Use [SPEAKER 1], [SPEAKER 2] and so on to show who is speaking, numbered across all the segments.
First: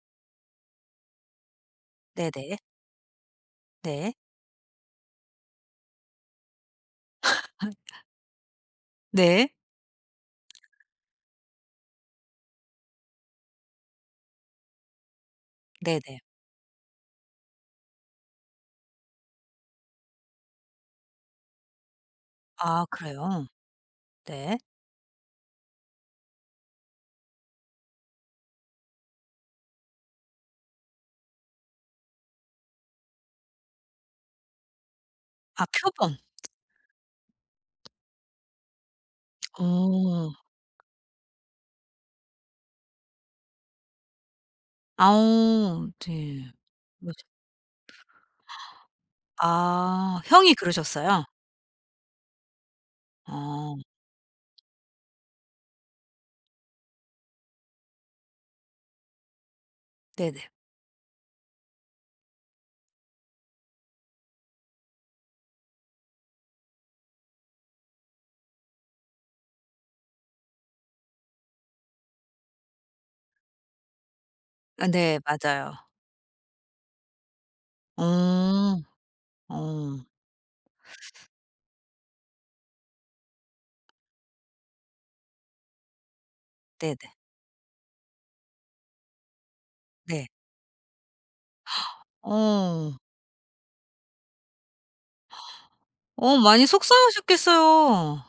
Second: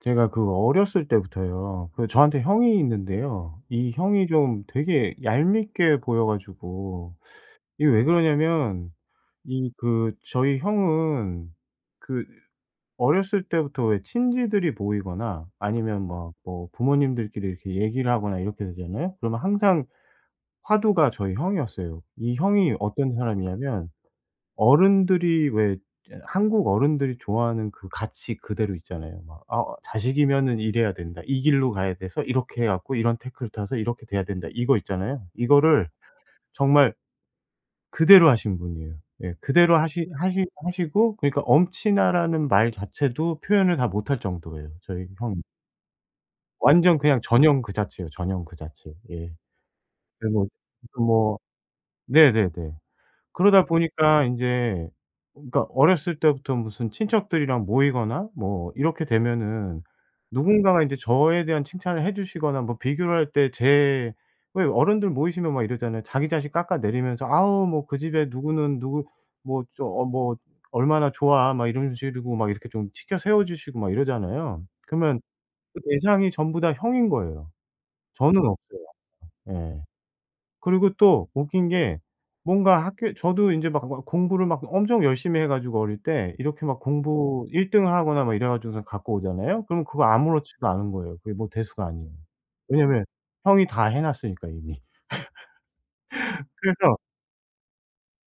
[SPEAKER 1] 제가 그 어렸을 때부터요. 그 저한테
[SPEAKER 2] 네네.
[SPEAKER 1] 형이 있는데요. 이
[SPEAKER 2] 네.
[SPEAKER 1] 형이 좀 되게 얄밉게 보여 가지고
[SPEAKER 2] 아
[SPEAKER 1] 이게 왜 그러냐면
[SPEAKER 2] 네.
[SPEAKER 1] 이 그 저희 형은 그 어렸을 때부터 왜 친지들이 모이거나 아니면
[SPEAKER 2] 네네.
[SPEAKER 1] 막 뭐 부모님들끼리 이렇게 얘기를 하거나 이렇게 되잖아요. 그러면 항상 화두가 저희 형이었어요. 이 형이
[SPEAKER 2] 아
[SPEAKER 1] 어떤
[SPEAKER 2] 그래요?
[SPEAKER 1] 사람이냐면
[SPEAKER 2] 네.
[SPEAKER 1] 어른들이 왜 한국 어른들이 좋아하는 그 가치 그대로 있잖아요. 막 "아 어, 자식이면은 이래야 된다. 이 길로 가야 돼서 이렇게 해 갖고 이런 태클 타서 이렇게 돼야 된다." 이거 있잖아요.
[SPEAKER 2] 아
[SPEAKER 1] 이거를
[SPEAKER 2] 표본.
[SPEAKER 1] 정말 그대로 하신 분이에요. 예. 그대로 하시
[SPEAKER 2] 어.
[SPEAKER 1] 하시 하시고 그러니까 엄친아라는 말 자체도 표현을 다 못할 정도예요,
[SPEAKER 2] 아
[SPEAKER 1] 저희 형
[SPEAKER 2] 어 네.
[SPEAKER 1] 완전 그냥
[SPEAKER 2] 맞아.
[SPEAKER 1] 전형 그 자체예요, 전형 그 자체. 예.
[SPEAKER 2] 아
[SPEAKER 1] 그리고
[SPEAKER 2] 형이
[SPEAKER 1] 무슨
[SPEAKER 2] 그러셨어요?
[SPEAKER 1] 뭐 네네네. 그러다
[SPEAKER 2] 어
[SPEAKER 1] 보니까 인제 그러니까 어렸을 때부터 무슨 친척들이랑 모이거나 뭐 이렇게 되면은
[SPEAKER 2] 네네.
[SPEAKER 1] 누군가가 인제 저에 대한 칭찬을 해 주시거나 뭐 비교를 할 때 제 왜 어른들 모이시면 막 이러잖아요. 자기 자식 깎아 내리면서 "아우 뭐 그 집에 누구는 누구 뭐 저 어 뭐 얼마나 좋아." 막 이런 식으로 막 이렇게 좀 치켜 세워 주시고 막 이러잖아요.
[SPEAKER 2] 아 네
[SPEAKER 1] 그러면
[SPEAKER 2] 맞아요.
[SPEAKER 1] 그 대상이 전부 다 형인 거예요. 저는
[SPEAKER 2] 어.
[SPEAKER 1] 없어요. 예.
[SPEAKER 2] 어.
[SPEAKER 1] 그리고 또 웃긴 게 뭔가 학교 저도 인제 막 막 공부를 막 엄청 열심히 해 가지고 어릴 때 이렇게 막
[SPEAKER 2] 네네.
[SPEAKER 1] 공부 1등 등을 하거나 막 이래 가지고선 갖고 오잖아요. 그럼 그거
[SPEAKER 2] 네.
[SPEAKER 1] 아무렇지도 않은 거예요. 그게 뭐 대수가 아니에요.
[SPEAKER 2] 어.
[SPEAKER 1] 왜냐면 형이 다 해 놨으니까 이미.
[SPEAKER 2] 많이
[SPEAKER 1] 그래서
[SPEAKER 2] 속상하셨겠어요.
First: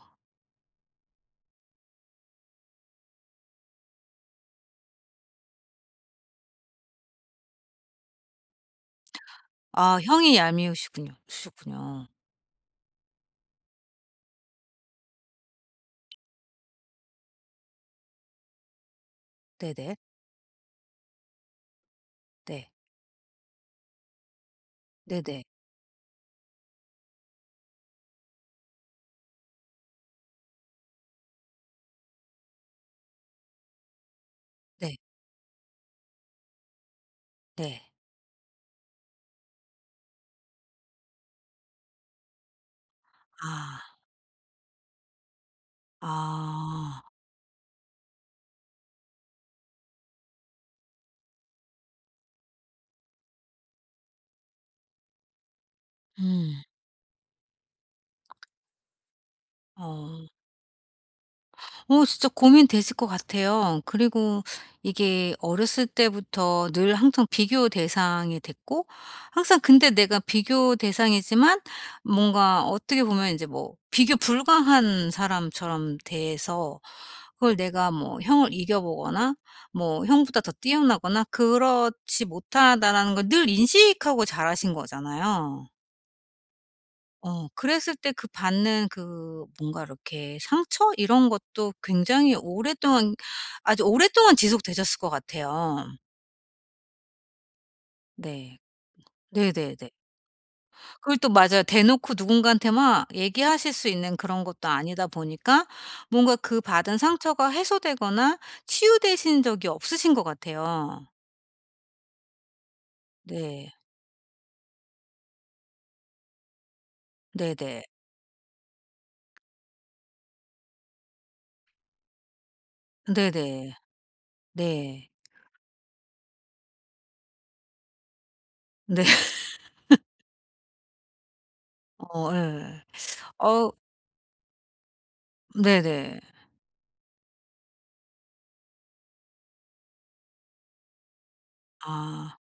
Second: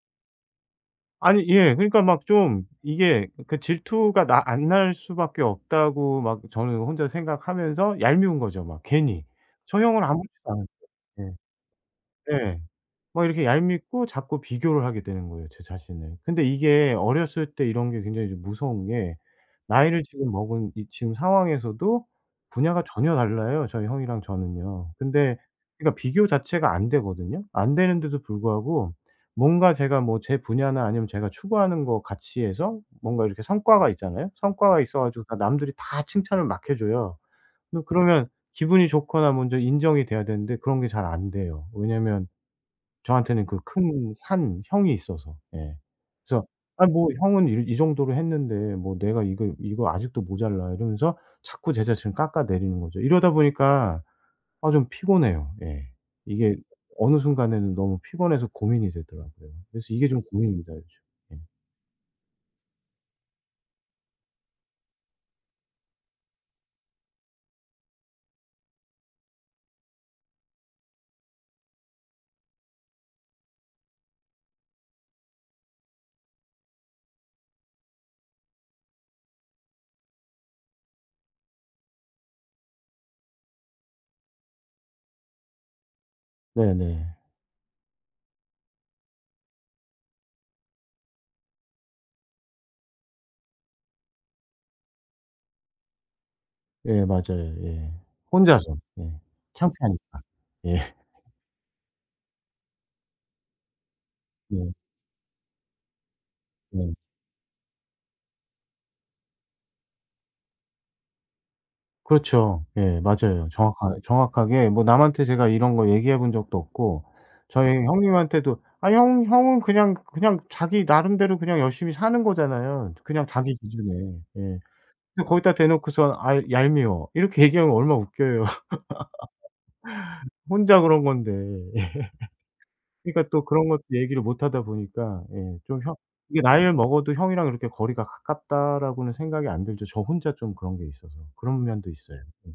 [SPEAKER 1] 아니 예 그러니까 막 좀 이게 그 질투가 나 안 날 수밖에 없다고 막 저는 혼자 생각하면서 얄미운 거죠 막 괜히. 저
[SPEAKER 2] 아
[SPEAKER 1] 형은
[SPEAKER 2] 형이
[SPEAKER 1] 아무렇지도 않은데.
[SPEAKER 2] 얄미우시군요
[SPEAKER 1] 예.
[SPEAKER 2] 시군요.
[SPEAKER 1] 네. 막 이렇게 얄밉고 자꾸 비교를 하게 되는 거예요, 제 자신을. 근데 이게 어렸을 때 이런 게 굉장히 좀 무서운 게
[SPEAKER 2] 네네.
[SPEAKER 1] 나이를 지금 먹은 이 지금 상황에서도
[SPEAKER 2] 네.
[SPEAKER 1] 분야가 전혀 달라요, 저희 형이랑 저는요. 근데
[SPEAKER 2] 네네.
[SPEAKER 1] 그러니까 비교 자체가 안 되거든요. 안 되는데도 불구하고 뭔가 제가 뭐 제 분야나 아니면 제가 추구하는 거 가치에서 뭔가 이렇게 성과가 있잖아요. 성과가
[SPEAKER 2] 네.
[SPEAKER 1] 있어 가지고 다 남들이 다 칭찬을 막 해 줘요. 근데
[SPEAKER 2] 네.
[SPEAKER 1] 그러면 기분이 좋거나 먼저 인정이 돼야 되는데 그런 게 잘 안 돼요. 왜냐면 저한테는 그
[SPEAKER 2] 아.
[SPEAKER 1] 큰 산 형이 있어서. 예. 그래서 '아
[SPEAKER 2] 아.
[SPEAKER 1] 뭐 형은 이 정도로 했는데 뭐 내가 이거 이거 아직도 모자라.' 이러면서 자꾸 제 자신을 깎아내리는 거죠. 이러다 보니까 아 좀 피곤해요. 예. 이게
[SPEAKER 2] 음.
[SPEAKER 1] 어느 순간에는 너무 피곤해서 고민이 되더라고요. 그래서 이게 좀
[SPEAKER 2] 어.
[SPEAKER 1] 고민입니다 요즘. 예.
[SPEAKER 2] 진짜 고민되실 것 같아요. 그리고 이게 어렸을 때부터 늘 항상 비교 대상이 됐고 항상 근데 내가 비교 대상이지만 뭔가 어떻게 보면 이제 뭐 비교 불가한 사람처럼 돼서 그걸 내가 뭐 형을 이겨 보거나 뭐 형보다 더 뛰어나거나 '그렇지 못하다.'라는 걸 늘 인식하고 자라신 거잖아요.
[SPEAKER 1] 네네.
[SPEAKER 2] 그랬을 때 그 받는 그 뭔가 이렇게 상처 이런 것도 굉장히 오랫동안 아주 오랫동안 지속되셨을 것 같아요.
[SPEAKER 1] 예 맞아요. 예.
[SPEAKER 2] 네.
[SPEAKER 1] 혼자서. 예.
[SPEAKER 2] 네네네.
[SPEAKER 1] 창피하니까. 예.
[SPEAKER 2] 그걸 또 맞아요. 대놓고 누군가한테 막 얘기하실 수 있는 그런 것도
[SPEAKER 1] 네.
[SPEAKER 2] 아니다 보니까 뭔가 그
[SPEAKER 1] 네.
[SPEAKER 2] 받은 상처가 해소되거나 치유되신 적이 없으신 것 같아요.
[SPEAKER 1] 그렇죠. 예 맞아요.
[SPEAKER 2] 네.
[SPEAKER 1] 정확하게 뭐 남한테 제가 이런 거 얘기해 본 적도 없고 저희
[SPEAKER 2] 네네.
[SPEAKER 1] 형님한테도 아 형 형은 그냥 그냥 자기 나름대로 그냥 열심히 사는 거잖아요, 그냥 자기
[SPEAKER 2] 네네.
[SPEAKER 1] 기준에. 예.
[SPEAKER 2] 네.
[SPEAKER 1] 근데 거기다 대놓고선 "아 얄미워." 이렇게 얘기하면 얼마나 웃겨요.
[SPEAKER 2] 네.
[SPEAKER 1] 혼자 그런 건데. 예.
[SPEAKER 2] 어 예.
[SPEAKER 1] 그러니까 또 그런
[SPEAKER 2] 어
[SPEAKER 1] 것도 얘기를 못 하다 보니까 예 좀 형
[SPEAKER 2] 네네.
[SPEAKER 1] 이게 나이를 먹어도 '형이랑 이렇게 거리가 가깝다.'라고는 생각이 안 들죠. 저 혼자 좀 그런 게 있어서. 그런 면도 있어요.
[SPEAKER 2] 아.
[SPEAKER 1] 예.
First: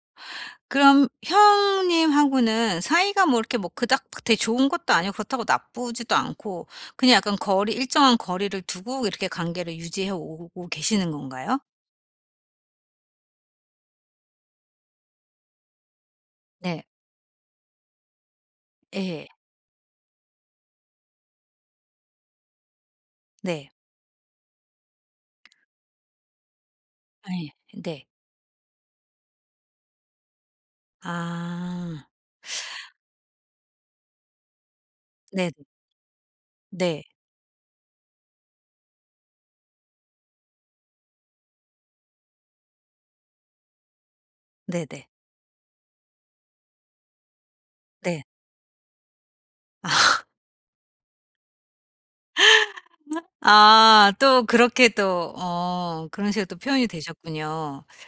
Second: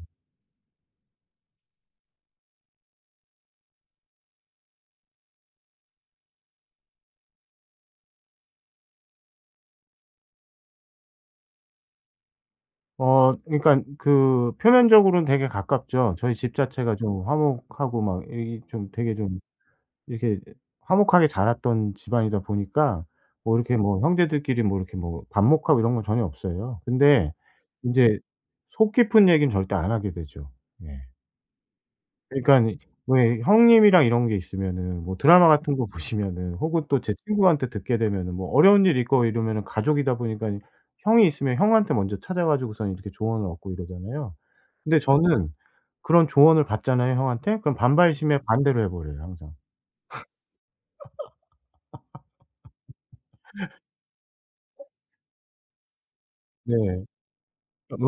[SPEAKER 2] 그럼 형님하고는 사이가 뭐 이렇게 뭐 그닥 되게 좋은 것도 아니고 그렇다고 나쁘지도 않고 그냥 약간 거리 일정한 거리를 두고 이렇게 관계를 유지해 오고 계시는 건가요?
[SPEAKER 1] 어 그러니까 그 표면적으로는 되게 가깝죠. 저희 집
[SPEAKER 2] 네.
[SPEAKER 1] 자체가 좀 화목하고 막 이 좀 되게
[SPEAKER 2] 예.
[SPEAKER 1] 좀 이렇게 화목하게 자랐던 집안이다 보니까 뭐
[SPEAKER 2] 네.
[SPEAKER 1] 이렇게 뭐 형제들끼리 뭐 이렇게 뭐 반목하고 이런 건 전혀 없어요. 근데
[SPEAKER 2] 예. 네.
[SPEAKER 1] 인제 속 깊은 얘기는 절대 안 하게 되죠. 예.
[SPEAKER 2] 아.
[SPEAKER 1] 그러니깐 왜 형님이랑 이런 게 있으면은 뭐 드라마
[SPEAKER 2] 네네.
[SPEAKER 1] 같은 거 보시면은 혹은 또
[SPEAKER 2] 네.
[SPEAKER 1] 제 친구한테 듣게 되면은 뭐 어려운 일 있고 이러면은 가족이다 보니까 형이 있으면 형한테 먼저 찾아 가지고선 이렇게 조언을 얻고 이러잖아요. 근데
[SPEAKER 2] 네네.
[SPEAKER 1] 저는 그런 조언을 받잖아요, 형한테. 그럼
[SPEAKER 2] 네.
[SPEAKER 1] 반발심에 반대로 해 버려요, 항상.
[SPEAKER 2] 아. 아 또 그렇게 또 그런 식으로 또 표현이
[SPEAKER 1] 네.
[SPEAKER 2] 되셨군요.
[SPEAKER 1] 그러니까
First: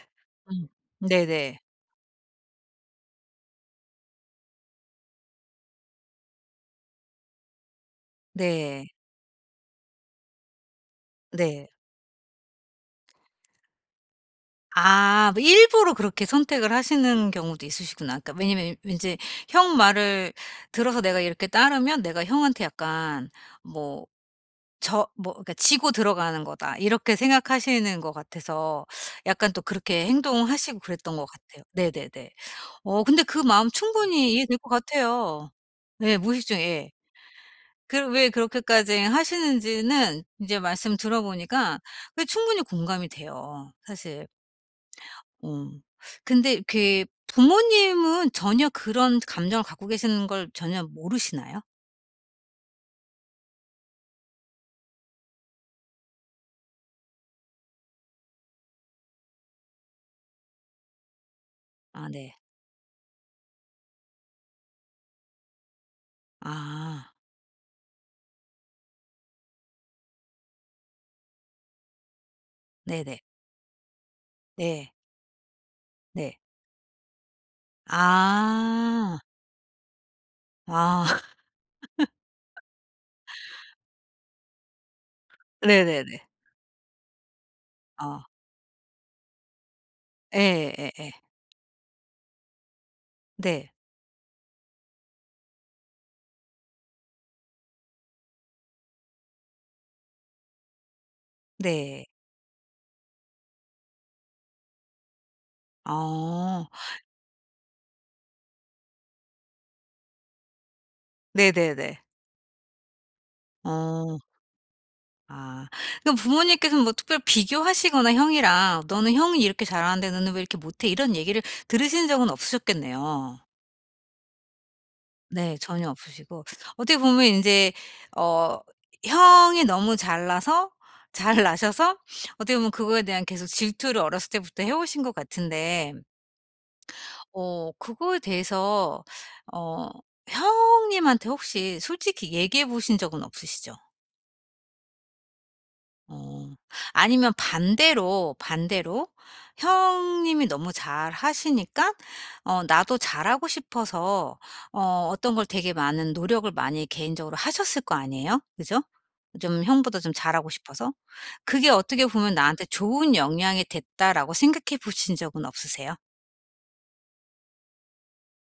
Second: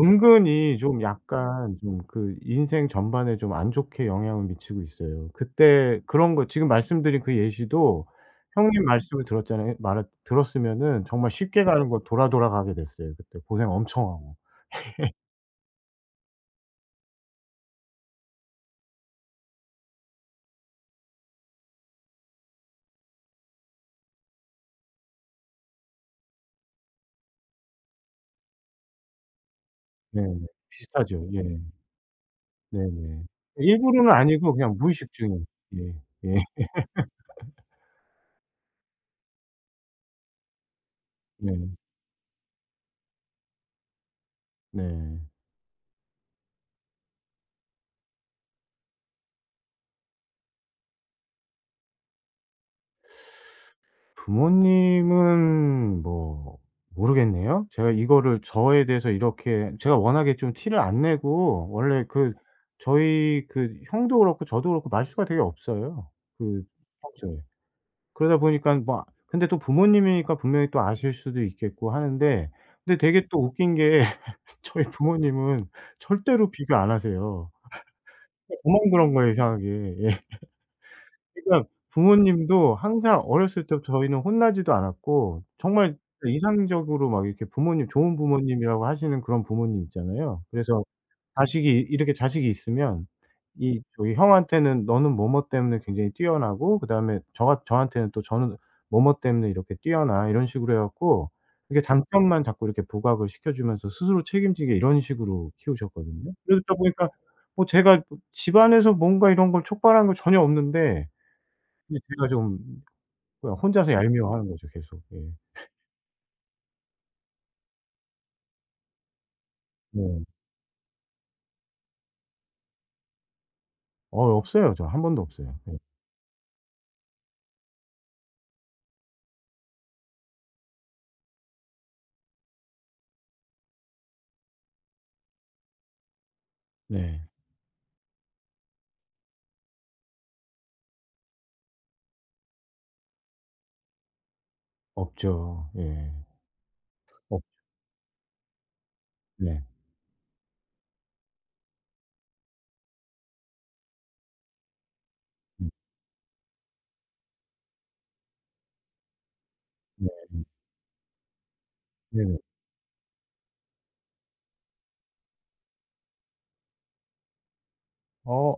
[SPEAKER 2] 음.
[SPEAKER 1] 은근히 좀
[SPEAKER 2] 네네.
[SPEAKER 1] 약간 좀 그 인생 전반에 좀 안 좋게 영향을 미치고 있어요. 그때 그런 거 지금 말씀드린 그 예시도 형님
[SPEAKER 2] 네.
[SPEAKER 1] 말씀을 들었잖아요. 말을 들었으면은 정말 쉽게
[SPEAKER 2] 네.
[SPEAKER 1] 가는 거 돌아 돌아 가게 됐어요 그때 고생 엄청 하고.
[SPEAKER 2] 아 뭐 일부러 그렇게 선택을 하시는 경우도 있으시구나. 그러니까 왜냐면 왠지 형 말을 들어서 내가 이렇게 따르면 내가 형한테 약간 뭐 저 뭐 그러니까 '지고 들어가는 거다.' 이렇게 생각하시는 것 같아서 약간 또 그렇게
[SPEAKER 1] 네네.
[SPEAKER 2] 행동하시고 그랬던 것
[SPEAKER 1] 비슷하죠. 예.
[SPEAKER 2] 같아요. 네네네. 근데
[SPEAKER 1] 네네.
[SPEAKER 2] 그 마음
[SPEAKER 1] 일부러는
[SPEAKER 2] 충분히
[SPEAKER 1] 아니고
[SPEAKER 2] 이해될 것
[SPEAKER 1] 그냥 무의식 중에.
[SPEAKER 2] 같아요.
[SPEAKER 1] 예.
[SPEAKER 2] 네
[SPEAKER 1] 예.
[SPEAKER 2] 무의식 중에 예. 그 왜 그렇게까지 하시는지는 이제 말씀
[SPEAKER 1] 네.
[SPEAKER 2] 들어보니까 그게 충분히 공감이 돼요 사실.
[SPEAKER 1] 네.
[SPEAKER 2] 어. 근데 그 부모님은 전혀 그런 감정을 갖고 계시는 걸 전혀 모르시나요?
[SPEAKER 1] 부모님은 뭐 모르겠네요. 제가 이거를 저에 대해서 이렇게 제가 워낙에 좀 티를 안 내고 원래
[SPEAKER 2] 아
[SPEAKER 1] 그
[SPEAKER 2] 네.
[SPEAKER 1] 저희 그 형도 그렇고 저도 그렇고 말수가 되게 없어요. 그
[SPEAKER 2] 아.
[SPEAKER 1] 평소에. 그러다 보니까 뭐 근데 또 부모님이니까 분명히 또 아실 수도 있겠고 하는데 근데
[SPEAKER 2] 네네.
[SPEAKER 1] 되게 또 웃긴 게 저희
[SPEAKER 2] 네.
[SPEAKER 1] 부모님은
[SPEAKER 2] 네.
[SPEAKER 1] 절대로 비교 안 하세요. 저만 그런
[SPEAKER 2] 아.
[SPEAKER 1] 거예요 이상하게. 예.
[SPEAKER 2] 아.
[SPEAKER 1] 그러니까 부모님도 항상 어렸을 때부터 저희는 혼나지도 않았고 정말
[SPEAKER 2] 네네네.
[SPEAKER 1] 이상적으로 막 이렇게 부모님 좋은
[SPEAKER 2] 어.
[SPEAKER 1] 부모님이라고 하시는 그런 부모님 있잖아요. 그래서
[SPEAKER 2] 예예예.
[SPEAKER 1] 자식이 이렇게 자식이 있으면
[SPEAKER 2] 네.
[SPEAKER 1] 이 저기 형한테는 "너는 뭐뭐 때문에 굉장히 뛰어나고 그다음에 저 같 저한테는 또 저는 뭐뭐 때문에 이렇게 뛰어나." 이런 식으로 해 갖고 이렇게
[SPEAKER 2] 네.
[SPEAKER 1] 장점만 자꾸 이렇게 부각을 시켜 주면서 스스로 책임지게 이런 식으로 키우셨거든요.
[SPEAKER 2] 어.
[SPEAKER 1] 그러다 보니까 뭐 제가 뭐 집안에서 뭔가 이런 걸 촉발한 거 전혀 없는데
[SPEAKER 2] 네네네.
[SPEAKER 1] 근데 제가 좀 그냥 혼자서
[SPEAKER 2] 어.
[SPEAKER 1] 얄미워하는 거죠 계속. 예.
[SPEAKER 2] 아. 그럼 부모님께서는 뭐 특별히 비교하시거나 형이랑 "너는 형이 이렇게 잘하는데
[SPEAKER 1] 네.
[SPEAKER 2] 너는 왜 이렇게 못해?" 이런 얘기를 들으신 적은 없으셨겠네요.
[SPEAKER 1] 어 없어요. 저 한 번도 없어요.
[SPEAKER 2] 네.
[SPEAKER 1] 네.
[SPEAKER 2] 전혀 없으시고 어떻게 보면 이제 어 형이 너무 잘나서 잘 나셔서 어떻게 보면 그거에 대한 계속 질투를 어렸을 때부터 해 오신 것 같은데
[SPEAKER 1] 네.
[SPEAKER 2] 그거에 대해서 어 형님한테 혹시 솔직히 얘기해 보신 적은 없으시죠?
[SPEAKER 1] 없죠. 예.
[SPEAKER 2] 어. 아니면
[SPEAKER 1] 없
[SPEAKER 2] 반대로
[SPEAKER 1] 네.
[SPEAKER 2] 형님이 너무 잘하시니까 나도 잘하고 싶어서 어떤 걸
[SPEAKER 1] 음
[SPEAKER 2] 되게 많은 노력을 많이 개인적으로 하셨을 거 아니에요? 그죠? 좀 형보다
[SPEAKER 1] 네.
[SPEAKER 2] 좀 잘하고 싶어서. 그게 어떻게 보면
[SPEAKER 1] 네네.
[SPEAKER 2] 나한테 좋은 영향이 됐다라고 생각해 보신 적은 없으세요?
[SPEAKER 1] 어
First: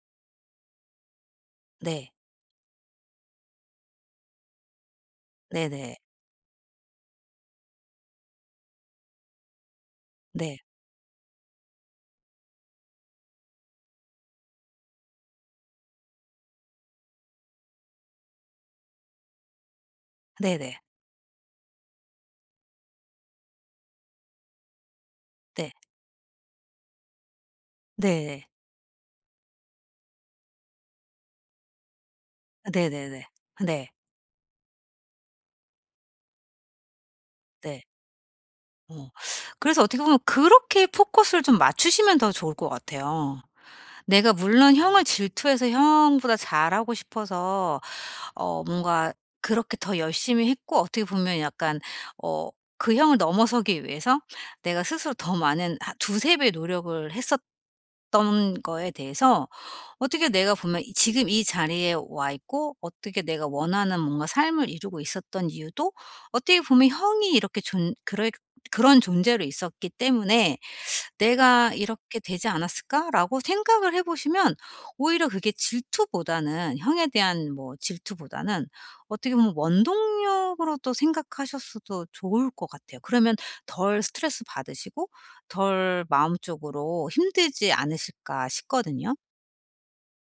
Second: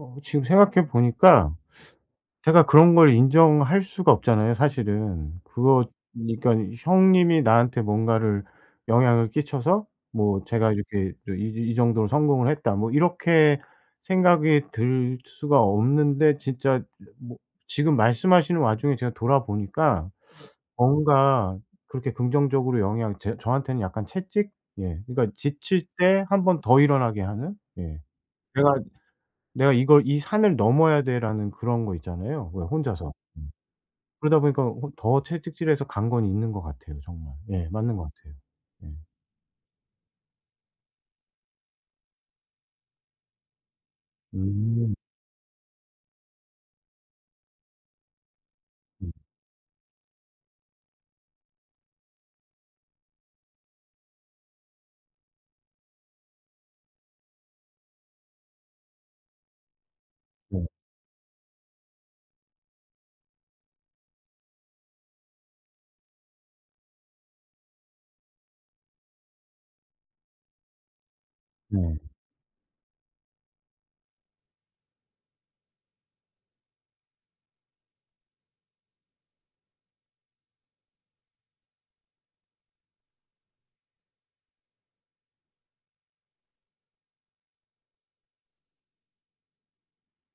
[SPEAKER 1] 어 지금 생각해 보니까
[SPEAKER 2] 네.
[SPEAKER 1] 제가 그런 걸 인정할 수가 없잖아요 사실은. 그거
[SPEAKER 2] 네네.
[SPEAKER 1] 니까 형님이 나한테 뭔가를 영향을 끼쳐서 뭐
[SPEAKER 2] 네.
[SPEAKER 1] 제가 이렇게 저 이 '정도로 성공을 했다.' 뭐 이렇게 생각이 들 수가 없는데 진짜 뭐 지금 말씀하시는 와중에 제가 돌아보니까
[SPEAKER 2] 네네.
[SPEAKER 1] 뭔가 그렇게 긍정적으로 영향 제 저한테는 약간 채찍? 예. 그러니까
[SPEAKER 2] 네.
[SPEAKER 1] 지칠 때 한 번 더 일어나게 하는? 예.
[SPEAKER 2] 네.
[SPEAKER 1] '내가 내가 이걸 이 산을 넘어야 돼.'라는 그런 거 있잖아요 왜
[SPEAKER 2] 네네네.
[SPEAKER 1] 혼자서.
[SPEAKER 2] 네.
[SPEAKER 1] 음.
[SPEAKER 2] 네.
[SPEAKER 1] 그러다 보니까 호 더 채찍질해서 간 건 있는 것 같아요 정말. 예
[SPEAKER 2] 네.
[SPEAKER 1] 맞는 것 같아요. 예.
[SPEAKER 2] 어. 그래서 어떻게 보면 그렇게 포커스를 좀 맞추시면 더 좋을 것 같아요. 내가 물론
[SPEAKER 1] 음.
[SPEAKER 2] 형을 질투해서 형보다 잘하고 싶어서
[SPEAKER 1] 음
[SPEAKER 2] 뭔가 그렇게 더 열심히 했고 어떻게 보면 약간 어 그 형을 넘어서기 위해서 내가 스스로 더 많은 한 두세 배 노력을 했었던 거에 대해서 어떻게 내가
[SPEAKER 1] 네.
[SPEAKER 2] 보면 이 지금 이 자리에 와 있고 어떻게 내가 원하는 뭔가 삶을 이루고 있었던 이유도 어떻게 보면 형이 이렇게 존 그런 그런 존재로 있었기 때문에 '내가
[SPEAKER 1] 네.
[SPEAKER 2] 이렇게 되지 않았을까?'라고 생각을 해 보시면 오히려 그게 질투보다는 형에 대한 뭐 질투보다는 어떻게 보면 원동력으로 또 생각하셨어도 좋을 것 같아요. 그러면 덜 스트레스 받으시고 덜 마음적으로 힘들지 않으실까 싶거든요.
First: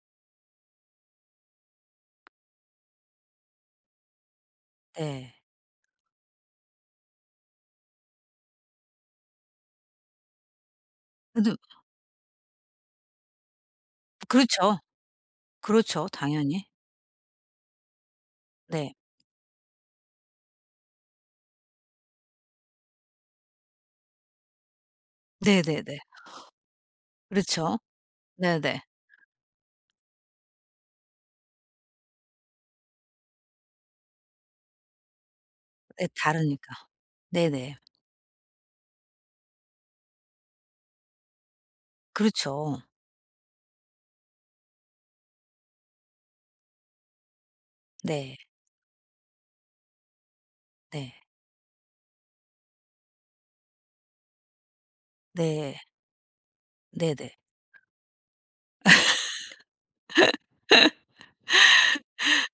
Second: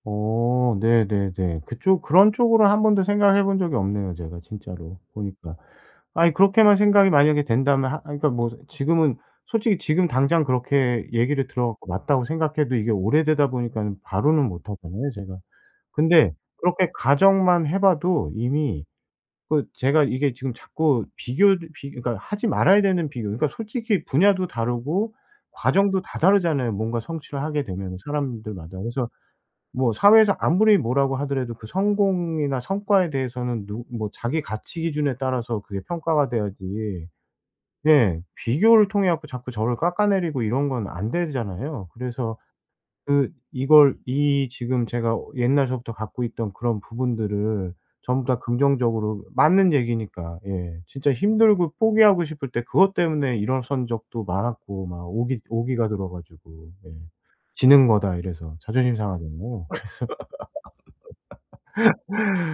[SPEAKER 1] 어 네네네. 그쪽 그런 쪽으로 한 번도 생각해 본 적이 없네요 제가 진짜로
[SPEAKER 2] 네.
[SPEAKER 1] 보니까. 아니 그렇게만 생각이 만약에 된다면 하 그러니까 뭐 지금은 솔직히 지금 당장 그렇게 얘기를
[SPEAKER 2] 근데
[SPEAKER 1] 들어 갖고 맞다고 생각해도 이게 오래되다 보니까는 바로는 못
[SPEAKER 2] 그렇죠.
[SPEAKER 1] 하잖아요 제가.
[SPEAKER 2] 그렇죠.
[SPEAKER 1] 근데
[SPEAKER 2] 당연히.
[SPEAKER 1] 그렇게 가정만 해 봐도 이미
[SPEAKER 2] 네.
[SPEAKER 1] 그 제가 이게 지금 자꾸 비교 비 그러니까 하지 말아야 되는 비교 그러니까 솔직히 분야도 다르고
[SPEAKER 2] 네네네.
[SPEAKER 1] 과정도 다 다르잖아요, 뭔가 성취를 하게
[SPEAKER 2] 그렇죠.
[SPEAKER 1] 되면 사람들마다.
[SPEAKER 2] 네네.
[SPEAKER 1] 그래서 뭐 사회에서 아무리 뭐라고 하더라도 그 성공이나 성과에 대해서는 누 뭐 자기 가치 기준에 따라서 그게
[SPEAKER 2] 네,
[SPEAKER 1] 평가가
[SPEAKER 2] 다르니까.
[SPEAKER 1] 돼야지
[SPEAKER 2] 네네.
[SPEAKER 1] 예 비교를 통해 갖고 자꾸 저를 깎아내리고 이런 건 안 되잖아요. 그래서
[SPEAKER 2] 그렇죠.
[SPEAKER 1] 그 이걸 이 지금 제가 어 옛날서부터 갖고 있던 그런 부분들을 전부
[SPEAKER 2] 네.
[SPEAKER 1] 다 긍정적으로 맞는 얘기니까 예 진짜
[SPEAKER 2] 네.
[SPEAKER 1] 힘들고 포기하고 싶을 때 그것 때문에 일어선 적도 많았고 막 오기
[SPEAKER 2] 네.
[SPEAKER 1] 오기가 들어 가지고 예.
[SPEAKER 2] 네네.
[SPEAKER 1] '지는 거다.' 이래서 자존심 상하잖아요. 그래서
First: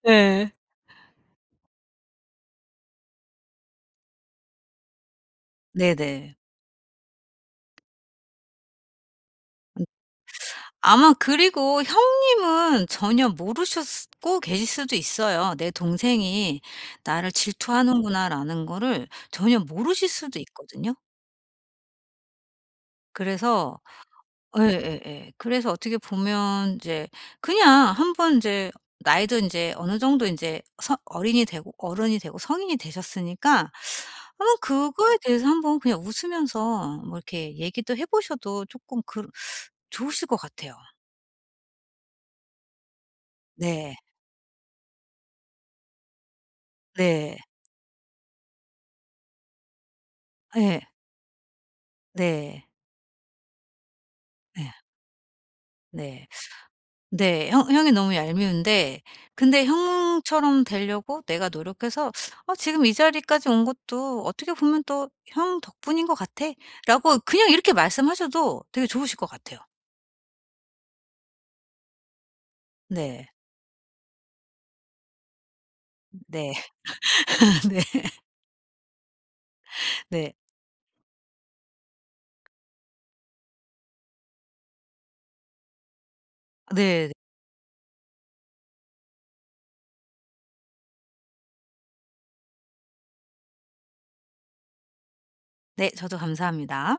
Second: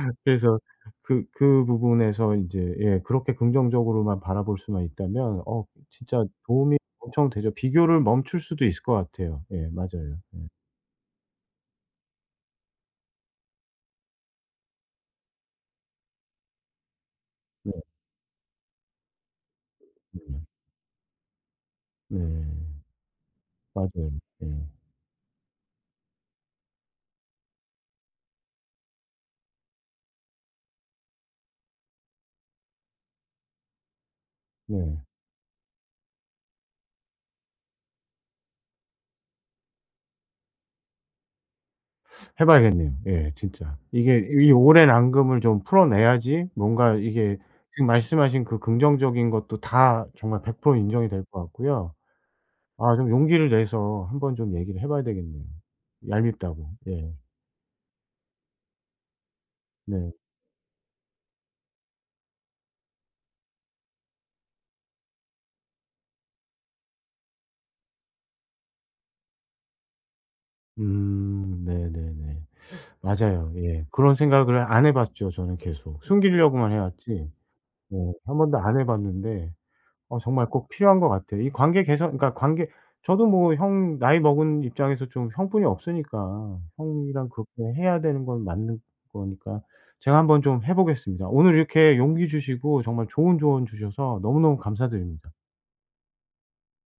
[SPEAKER 2] 네.
[SPEAKER 1] 그래서 그 그 부분에서 인제 예 그렇게 긍정적으로만 바라볼 수만 있다면 어 진짜
[SPEAKER 2] 네네.
[SPEAKER 1] 도움이 엄청 되죠. 비교를 멈출 수도 있을 것 같아요. 예
[SPEAKER 2] 음
[SPEAKER 1] 맞아요. 예.
[SPEAKER 2] 아마 그리고 형님은 전혀 모르셨고 계실 수도 있어요. '내 동생이 나를
[SPEAKER 1] 네.
[SPEAKER 2] 질투하는구나.'라는 거를 전혀 모르실 수도
[SPEAKER 1] 네.
[SPEAKER 2] 있거든요.
[SPEAKER 1] 네.
[SPEAKER 2] 그래서
[SPEAKER 1] 맞아요. 예.
[SPEAKER 2] 예예예. 그래서 어떻게 보면 이제 그냥 한번 이제 나이도 인제 어느 정도 인제 서 어린이 되고 어른이 되고 성인이 되셨으니까 한번
[SPEAKER 1] 네.
[SPEAKER 2] 그거에 대해서 한번 그냥 웃으면서 뭐 이렇게 얘기도 해 보셔도 쪼끔 그 좋으실 것 같아요.
[SPEAKER 1] 해 봐야겠네요. 예 진짜.
[SPEAKER 2] 네.
[SPEAKER 1] 이게 이 오랜 앙금을 좀 풀어내야지 뭔가
[SPEAKER 2] 네.
[SPEAKER 1] 이게 지금 말씀하신 그 긍정적인 것도 다 정말 100%
[SPEAKER 2] 예.
[SPEAKER 1] 인정이 될 것 같고요.
[SPEAKER 2] 네.
[SPEAKER 1] 아 좀 용기를 내서 한번 좀
[SPEAKER 2] 예.
[SPEAKER 1] 얘기를 해 봐야 되겠네요.
[SPEAKER 2] 네.
[SPEAKER 1] 얄밉다고. 예.
[SPEAKER 2] 네. 형 형이 너무 얄미운데 근데
[SPEAKER 1] 네.
[SPEAKER 2] 형처럼 되려고 내가 노력해서 '어 지금 이 자리까지 온 것도 어떻게 보면 또 형 덕분인 것 같아.'라고 그냥 이렇게 말씀하셔도 되게 좋으실 것 같아요.
[SPEAKER 1] 네네네.
[SPEAKER 2] 네.
[SPEAKER 1] 맞아요. 예. 그런 생각을 안 해 봤죠 저는 계속.
[SPEAKER 2] 네.
[SPEAKER 1] 숨기려고만 해 왔지.
[SPEAKER 2] 네.
[SPEAKER 1] 예. 한 번도 안 해 봤는데 어
[SPEAKER 2] 네. 네.
[SPEAKER 1] 정말 꼭 필요한 것 같아요. 이 관계 개선 그러니까 관계 저도 뭐 형 나이 먹은 입장에서 좀 형뿐이 없으니까
[SPEAKER 2] 네.
[SPEAKER 1] 형이랑 그렇게 해야 되는 건 맞는 거니까 제가 한번 좀 해 보겠습니다. 오늘 이렇게 용기 주시고 정말 좋은 조언 주셔서 너무너무 감사드립니다.
[SPEAKER 2] 네 저도 감사합니다.